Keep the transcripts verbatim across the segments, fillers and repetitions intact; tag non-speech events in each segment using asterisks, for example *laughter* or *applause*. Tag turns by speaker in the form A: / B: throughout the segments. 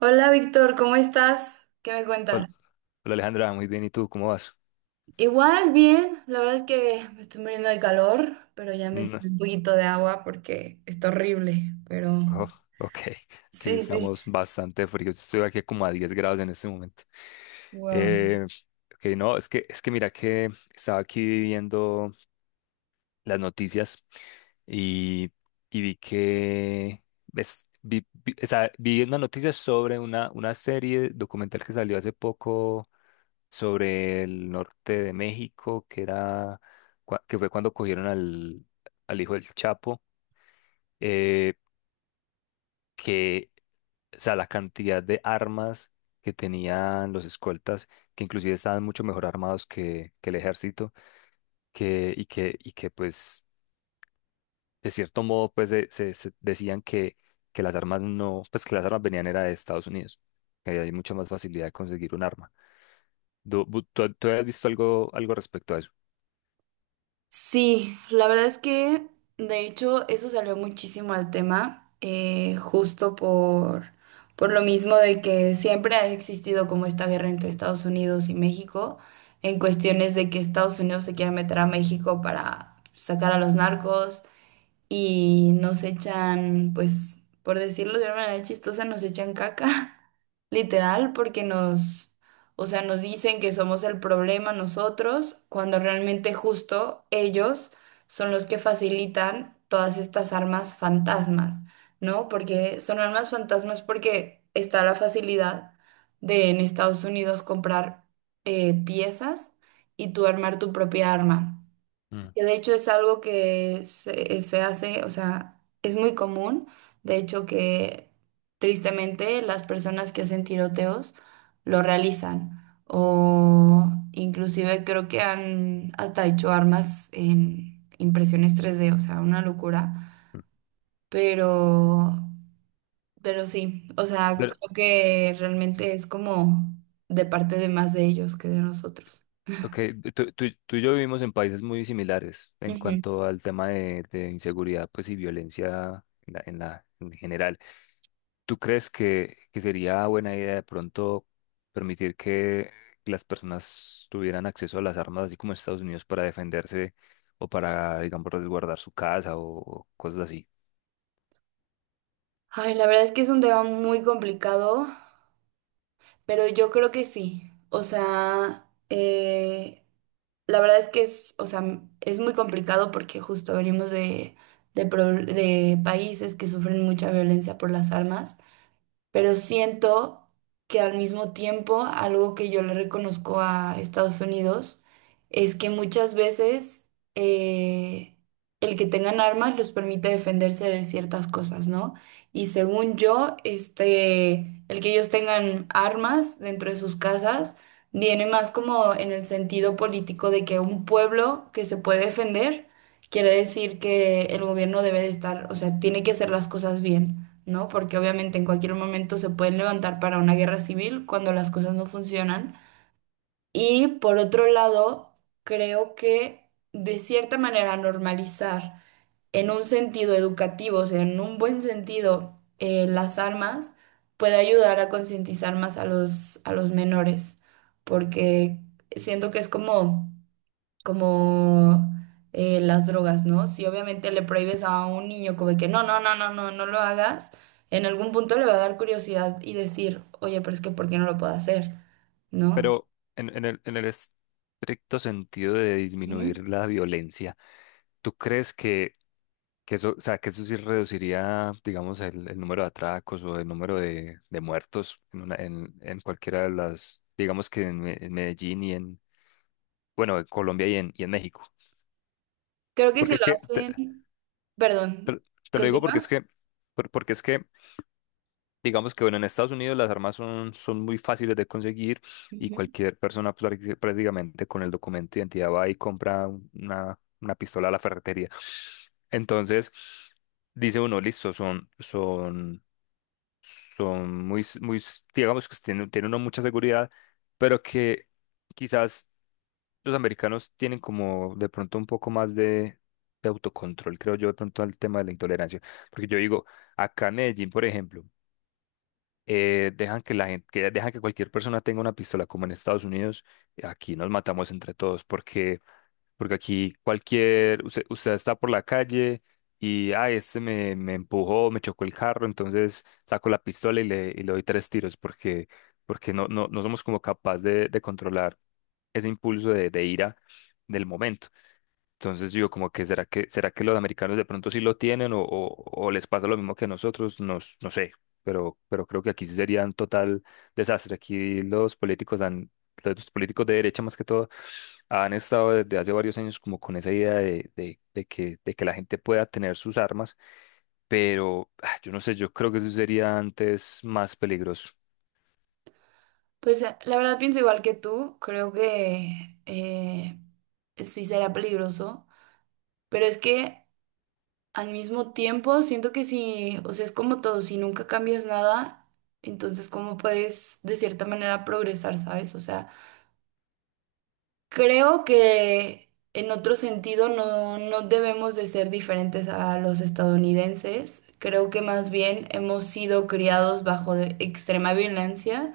A: Hola Víctor, ¿cómo estás? ¿Qué me cuentas?
B: Hol- Hola Alejandra, muy bien. ¿Y tú cómo vas?
A: Igual, bien, la verdad es que me estoy muriendo de calor, pero ya me
B: Mm,
A: sirve un poquito de agua porque está horrible, pero
B: oh, ok, aquí sí
A: sí, sí,
B: estamos bastante fríos. Yo estoy aquí como a diez grados en este momento.
A: wow.
B: Eh, ok, no, es que, es que mira que estaba aquí viendo las noticias y, y, vi que, ves, vi, vi- o sea, vi una noticia sobre una, una serie documental que salió hace poco sobre el norte de México, que era, cua- que fue cuando cogieron al, al hijo del Chapo. Eh, que, o sea, la cantidad de armas que tenían los escoltas, que inclusive estaban mucho mejor armados que, que, el ejército, que, y que, y que pues, de cierto modo, pues, de- se, se decían que, que las armas no, pues que las armas venían era de Estados Unidos, que ahí hay mucha más facilidad de conseguir un arma. ¿Tú, tú- tú has visto algo, algo, respecto a eso?
A: Sí, la verdad es que de hecho eso salió muchísimo al tema, eh, justo por, por lo mismo de que siempre ha existido como esta guerra entre Estados Unidos y México en cuestiones de que Estados Unidos se quiere meter a México para sacar a los narcos y nos echan, pues, por decirlo de una manera chistosa, nos echan caca, *laughs* literal, porque nos, o sea, nos dicen que somos el problema nosotros, cuando realmente justo ellos son los que facilitan todas estas armas fantasmas, ¿no? Porque son armas fantasmas porque está la facilidad de en Estados Unidos comprar eh, piezas y tú armar tu propia arma.
B: Mm.
A: Que de hecho es algo que se, se hace, o sea, es muy común, de hecho que tristemente las personas que hacen tiroteos lo realizan o inclusive creo que han hasta hecho armas en impresiones tres D, o sea, una locura,
B: Mm.
A: pero, pero sí, o sea,
B: Pero.
A: creo que realmente es como de parte de más de ellos que de nosotros.
B: Ok, tú, tú- tú y yo vivimos en países muy similares en
A: Ujú.
B: cuanto al tema de, de, inseguridad pues, y violencia en la, en la- en general. ¿Tú crees que, que sería buena idea de pronto permitir que las personas tuvieran acceso a las armas, así como en Estados Unidos, para defenderse o para, digamos, resguardar su casa o cosas así?
A: Ay, la verdad es que es un tema muy complicado. Pero yo creo que sí. O sea, eh, la verdad es que es, o sea, m- es muy complicado porque justo venimos de, de, pro- de países que sufren mucha violencia por las armas pero siento que al mismo tiempo algo que yo le reconozco a Estados Unidos es que muchas veces eh, el que tengan armas los permite defenderse de ciertas cosas, ¿no? Y según yo, este, el que ellos tengan armas dentro de sus casas viene más como en el sentido político de que un pueblo que se puede defender quiere decir que el gobierno debe de estar, o sea, tiene que hacer las cosas bien. ¿No? Porque obviamente en cualquier momento se pueden levantar para una guerra civil cuando las cosas no funcionan. Y por otro lado, creo que de cierta manera normalizar en un sentido educativo, o sea, en un buen sentido, eh, las armas puede ayudar a concientizar más a los, a los menores, porque siento que es como como eh, las drogas, ¿no? Si obviamente le prohíbes a un niño como de que no, no, no, no, no, no lo hagas, en algún punto le va a dar curiosidad y decir, oye, pero es que ¿por qué no lo puedo hacer? ¿No?
B: Pero en, en el, en el estricto sentido de
A: Ujú.
B: disminuir la violencia, ¿tú crees que eso, o sea, que eso sí reduciría, digamos, el, el número de atracos o el número de, de, muertos en, una, en, en cualquiera de las, digamos que en, Me- en Medellín y en, bueno, en Colombia y en, y en, México.
A: Creo que si
B: Porque es
A: lo
B: que, te,
A: hacen, perdón,
B: te- te lo digo porque es
A: continúa.
B: que, por- porque es que, digamos que, bueno, en Estados Unidos las armas son, son, muy fáciles de conseguir y
A: Ujú.
B: cualquier persona prácti- prácticamente con el documento de identidad va y compra una, una pistola a la ferretería. Entonces, dice uno, listo, son, son son muy, s- muy, s- digamos que tienen, tienen, una mucha seguridad, pero que quizás los americanos tienen como de pronto un poco más de, de autocontrol, creo yo, de pronto al tema de la intolerancia. Porque yo digo, acá en Medellín, por ejemplo, eh, dejan que la gente, que dejan que cualquier persona tenga una pistola, como en Estados Unidos, aquí nos matamos entre todos, porque porque aquí cualquier, usted, usted está por la calle y, ah, este me, me, empujó, me chocó el carro, entonces saco la pistola y le, y le doy tres tiros porque, porque no, no, no somos como capaz de, de controlar ese impulso de, de ira del momento. Entonces yo como que será que será que los americanos de pronto sí lo tienen o, o, o, les pasa lo mismo que a nosotros, no, s- no sé, pero, pero, creo que aquí sí sería un total desastre. Aquí los políticos han, los políticos de derecha más que todo han estado desde hace varios años como con esa idea de, de, de que, de que la gente pueda tener sus armas, pero ah, yo no sé, yo creo que eso sería antes más peligroso.
A: Pues eh, la verdad pienso igual que tú, creo que eh, sí será peligroso, pero es que. Al mismo tiempo, siento que si, o sea, es como todo, si nunca cambias nada, entonces cómo puedes de cierta manera progresar, ¿sabes? O sea, creo que en otro sentido no, no debemos de ser diferentes a los estadounidenses. Creo que más bien hemos sido criados bajo de extrema violencia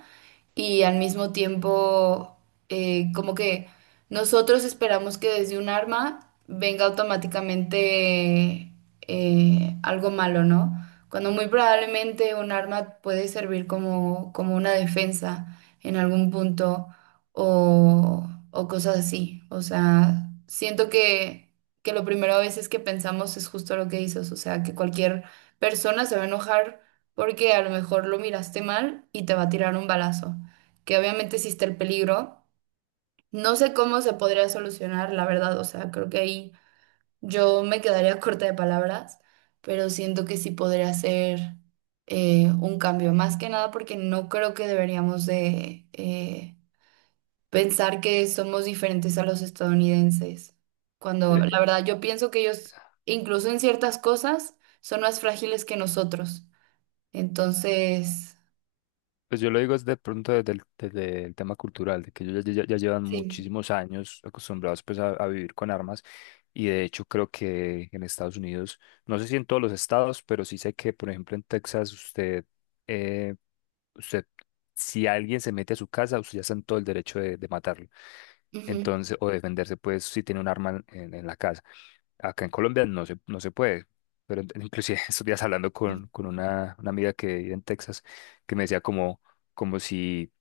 A: y al mismo tiempo eh, como que nosotros esperamos que desde un arma venga automáticamente eh, algo malo, ¿no? Cuando muy probablemente un arma puede servir como, como una defensa en algún punto o, o cosas así. O sea, siento que, que lo primero a veces que pensamos es justo lo que dices, o sea, que cualquier persona se va a enojar porque a lo mejor lo miraste mal y te va a tirar un balazo que obviamente existe el peligro. No sé cómo se podría solucionar, la verdad, o sea, creo que ahí yo me quedaría *laughs* corta de palabras, pero siento que sí podría ser eh, un cambio, más que nada porque no creo que deberíamos de eh, pensar que somos diferentes a los estadounidenses, cuando la verdad yo pienso que ellos, incluso en ciertas cosas, son más frágiles que nosotros. Entonces,
B: Pues yo lo digo es de pronto desde el, desde el, tema cultural, de que ellos ya, ya- ya llevan
A: sí.
B: muchísimos años acostumbrados pues a, a vivir con armas, y de hecho creo que en Estados Unidos, no sé si en todos los estados, pero sí sé que por ejemplo en Texas usted, eh, usted si alguien se mete a su casa, usted ya está en todo el derecho de, de, matarlo. Entonces, o defenderse pues si tiene un arma en, en, la casa. Acá en Colombia no se, no se puede. Pero en- inclusive *laughs* estos días hablando con, con, una, una amiga que vive en Texas, que me decía como como si,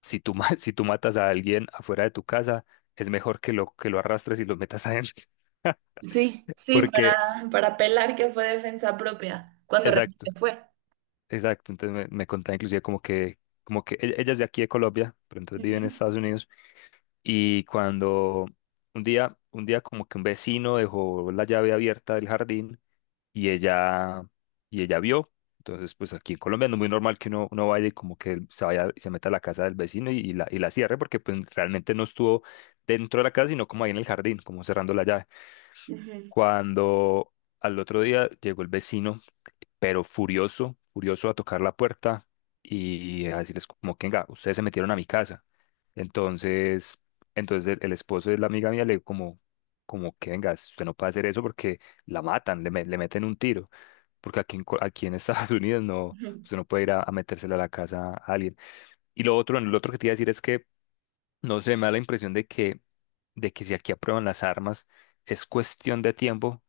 B: si tú, ma- *laughs* si tú matas a alguien afuera de tu casa, es mejor que lo, que lo, arrastres y lo metas adentro.
A: Sí,
B: *laughs*
A: sí,
B: Porque,
A: para, para apelar que fue defensa propia, cuando
B: exacto,
A: realmente fue.
B: exacto. Entonces me, me, contaba inclusive como que, como que e- ella es de aquí de Colombia, pero entonces vive en
A: Ujú,
B: Estados Unidos. Y cuando un día, un día, como que un vecino dejó la llave abierta del jardín y ella, y ella vio. Entonces, pues aquí en Colombia no es muy normal que uno, uno vaya y como que se vaya y se meta a la casa del vecino y, y la, y la cierre, porque pues realmente no estuvo dentro de la casa, sino como ahí en el jardín, como cerrando la llave.
A: ujú,
B: Cuando al otro día llegó el vecino pero furioso, furioso a tocar la puerta y a decirles como que, venga, ustedes se metieron a mi casa. Entonces, entonces el, el esposo de la amiga mía le como, como que, venga, usted no puede hacer eso porque la matan, le, me- le meten un tiro, porque aquí en, Co- aquí en Estados *laughs* Unidos no,
A: ujú.
B: usted no puede ir a, a, metérsela a la casa a alguien. Y lo otro, lo otro que te iba a decir es que, no sé, me da la impresión de que, de que, si aquí aprueban las armas, es cuestión de tiempo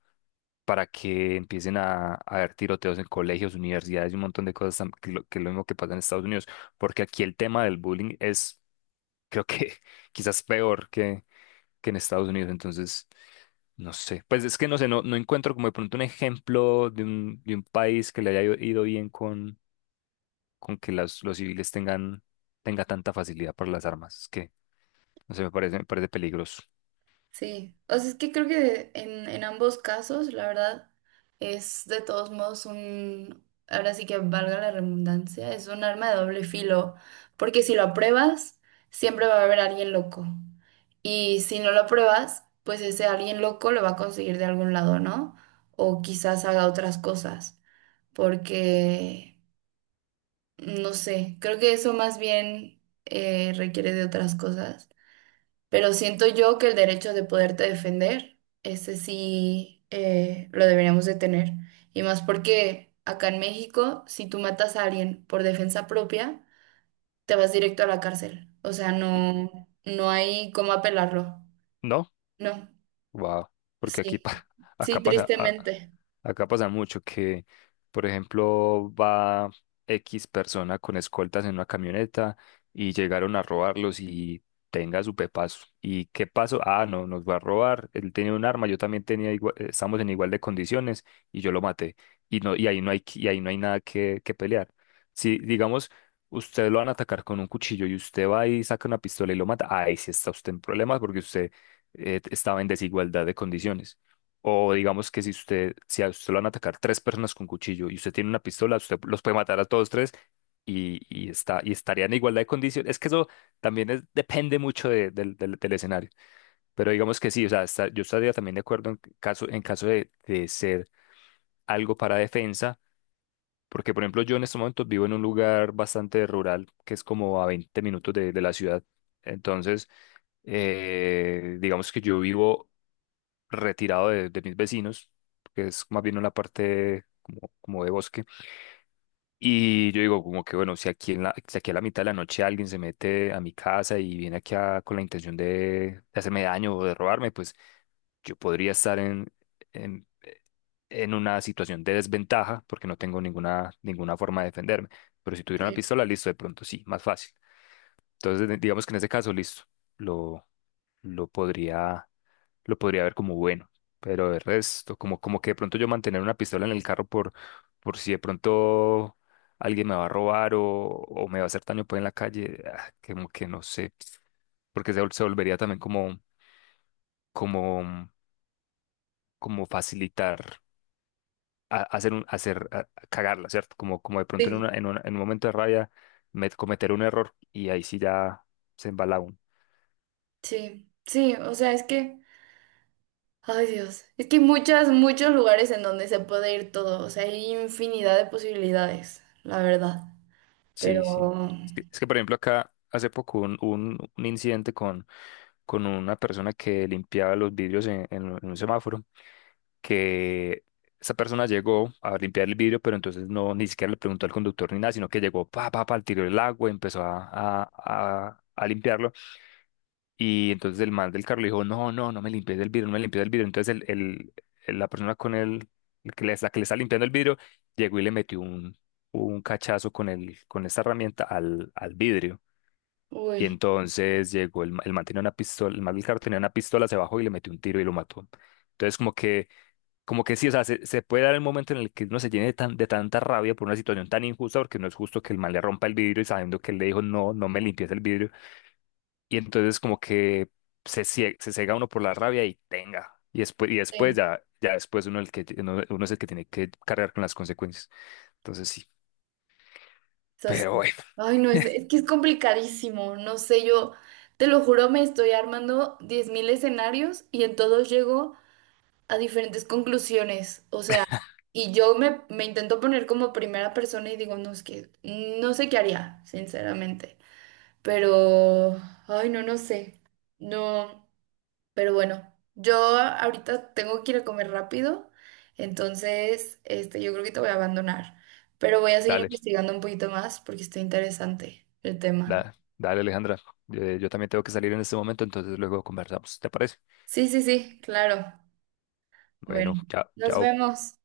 B: para que empiecen a, a haber tiroteos en colegios, universidades y un montón de cosas tam- que, lo, que es lo mismo que pasa en Estados Unidos, porque aquí el tema del bullying es, creo que *laughs* quizás peor que, que, en Estados Unidos, entonces, no sé, pues es que no sé, no, no encuentro como de pronto un ejemplo de un, de un país que le haya ido ido bien con, con que las, los civiles tengan, tenga tanta facilidad para las armas, es que, no sé, me parece, me parece peligroso.
A: Sí, o sea, es que creo que en, en ambos casos, la verdad, es de todos modos un, ahora sí que valga la redundancia, es un arma de doble filo, porque si lo apruebas, siempre va a haber alguien loco. Y si no lo apruebas, pues ese alguien loco lo va a conseguir de algún lado, ¿no? O quizás haga otras cosas, porque. No sé, creo que eso más bien eh, requiere de otras cosas, pero siento yo que el derecho de poderte defender, ese sí eh, lo deberíamos de tener. Y más porque acá en México, si tú matas a alguien por defensa propia, te vas directo a la cárcel. O sea, no, no hay cómo apelarlo.
B: ¿No?
A: No,
B: Wow, porque aquí
A: sí,
B: pa- *laughs* acá
A: sí,
B: pasa a-
A: tristemente.
B: acá pasa mucho que, por ejemplo, va X persona con escoltas en una camioneta y llegaron a robarlos y tenga su pepazo. ¿Y qué pasó? Ah, no, nos va a robar. Él tenía un arma, yo también tenía igua- eh, estamos en igual de condiciones y yo lo maté. Y no, y ahí no hay qui- y ahí no hay nada que, que pelear. Si digamos usted lo van a atacar con un cuchillo y usted va y saca una pistola y lo mata. Ahí sí está usted en problemas porque usted eh, estaba en desigualdad de condiciones. O digamos que si usted, si a usted lo van a atacar tres personas con cuchillo y usted tiene una pistola, usted los puede matar a todos tres y, y está, y estaría en igualdad de condiciones. Es que eso también es- depende mucho de- del, del- del escenario. Pero digamos que sí, o sea, está- yo estaría también de acuerdo en caso, en caso, de, de ser algo para defensa. Porque, por ejemplo, yo en estos momentos vivo en un lugar bastante rural, que es como a veinte minutos de de la ciudad. Entonces, eh, digamos que yo vivo retirado de, de mis vecinos, que es más bien una parte como, como de bosque. Y yo digo, como que bueno, si aquí, en la, si aquí a la mitad de la noche alguien se mete a mi casa y viene aquí a- con la intención de, de, hacerme daño o de robarme, pues yo podría estar en, en, en, una situación de desventaja porque no tengo ninguna, ninguna forma de defenderme. Pero si tuviera una
A: Sí,
B: pistola, listo, de pronto sí, más fácil. Entonces, de- digamos que en ese caso, listo, lo, lo podría lo podría ver como bueno, pero de resto, como, como que de pronto yo mantener una pistola en el carro por, por si de pronto alguien me va a robar o, o me va a hacer daño pues en la calle, ah, como que no sé, porque se, vol- se volvería también como, como, mm, como facilitar a- hacer un, hacer, a- a cagarla, ¿cierto? Como, como de pronto en una,
A: sí,
B: en una- en un momento de rabia me- cometer un error y ahí sí ya se embala uno.
A: sí, sí, o sea, es que. Ay, Dios. Es que hay muchas, muchos lugares en donde se puede ir todo. O sea, hay infinidad de posibilidades, la verdad.
B: Sí, sí.
A: Pero,
B: Es que, es que, por ejemplo acá hace poco un, un un incidente con una persona que limpiaba los vidrios en, en un en un semáforo, que esa persona llegó a limpiar el vidrio, pero entonces no, ni siquiera le preguntó al conductor ni nada, sino que llegó, pa, pa, pa, tiró el agua, empezó a, a, a, a limpiarlo, y entonces el man del carro le dijo, no, no, no me limpies el vidrio, no me limpies el vidrio, entonces el, el- el- la persona con el, el que le, la que le está limpiando el vidrio, llegó y le metió un, un, cachazo con el, con esta herramienta al, al vidrio. Y
A: uy,
B: entonces llegó el, ma- el man tenía una pistola, el man del carro tenía una pistola, se bajó y le metió un tiro y lo mató. Entonces como que, como que, sí, o sea, se, se puede dar el momento en el que uno se llene de, tan- de tanta rabia por una situación tan injusta, porque no es justo que el man le rompa el vidrio y sabiendo que él le dijo, no, no me limpies el vidrio. Y entonces como que se, cie- se ciega uno por la rabia y tenga. Y después, y después
A: sí.
B: ya, ya, después uno, el que, uno, uno es el que tiene que cargar con las consecuencias. Entonces sí,
A: Eso sí.
B: pero bueno,
A: Ay, no, es, es que es complicadísimo. No sé, yo te lo juro, me estoy armando diez mil escenarios y en todos llego a diferentes conclusiones. O sea, y yo me, me intento poner como primera persona y digo, no, es que no sé qué haría, sinceramente. Pero, ay, no, no sé. No. Pero bueno, yo ahorita tengo que ir a comer rápido, entonces este, yo creo que te voy a abandonar, pero voy a seguir
B: dale.
A: investigando un poquito más porque está interesante el tema.
B: Nada, dale Alejandra. Eh, yo también tengo que salir en este momento, entonces luego conversamos. ¿Te parece?
A: Sí, sí, sí, claro.
B: Bueno,
A: Bueno,
B: chao,
A: nos
B: chao.
A: vemos.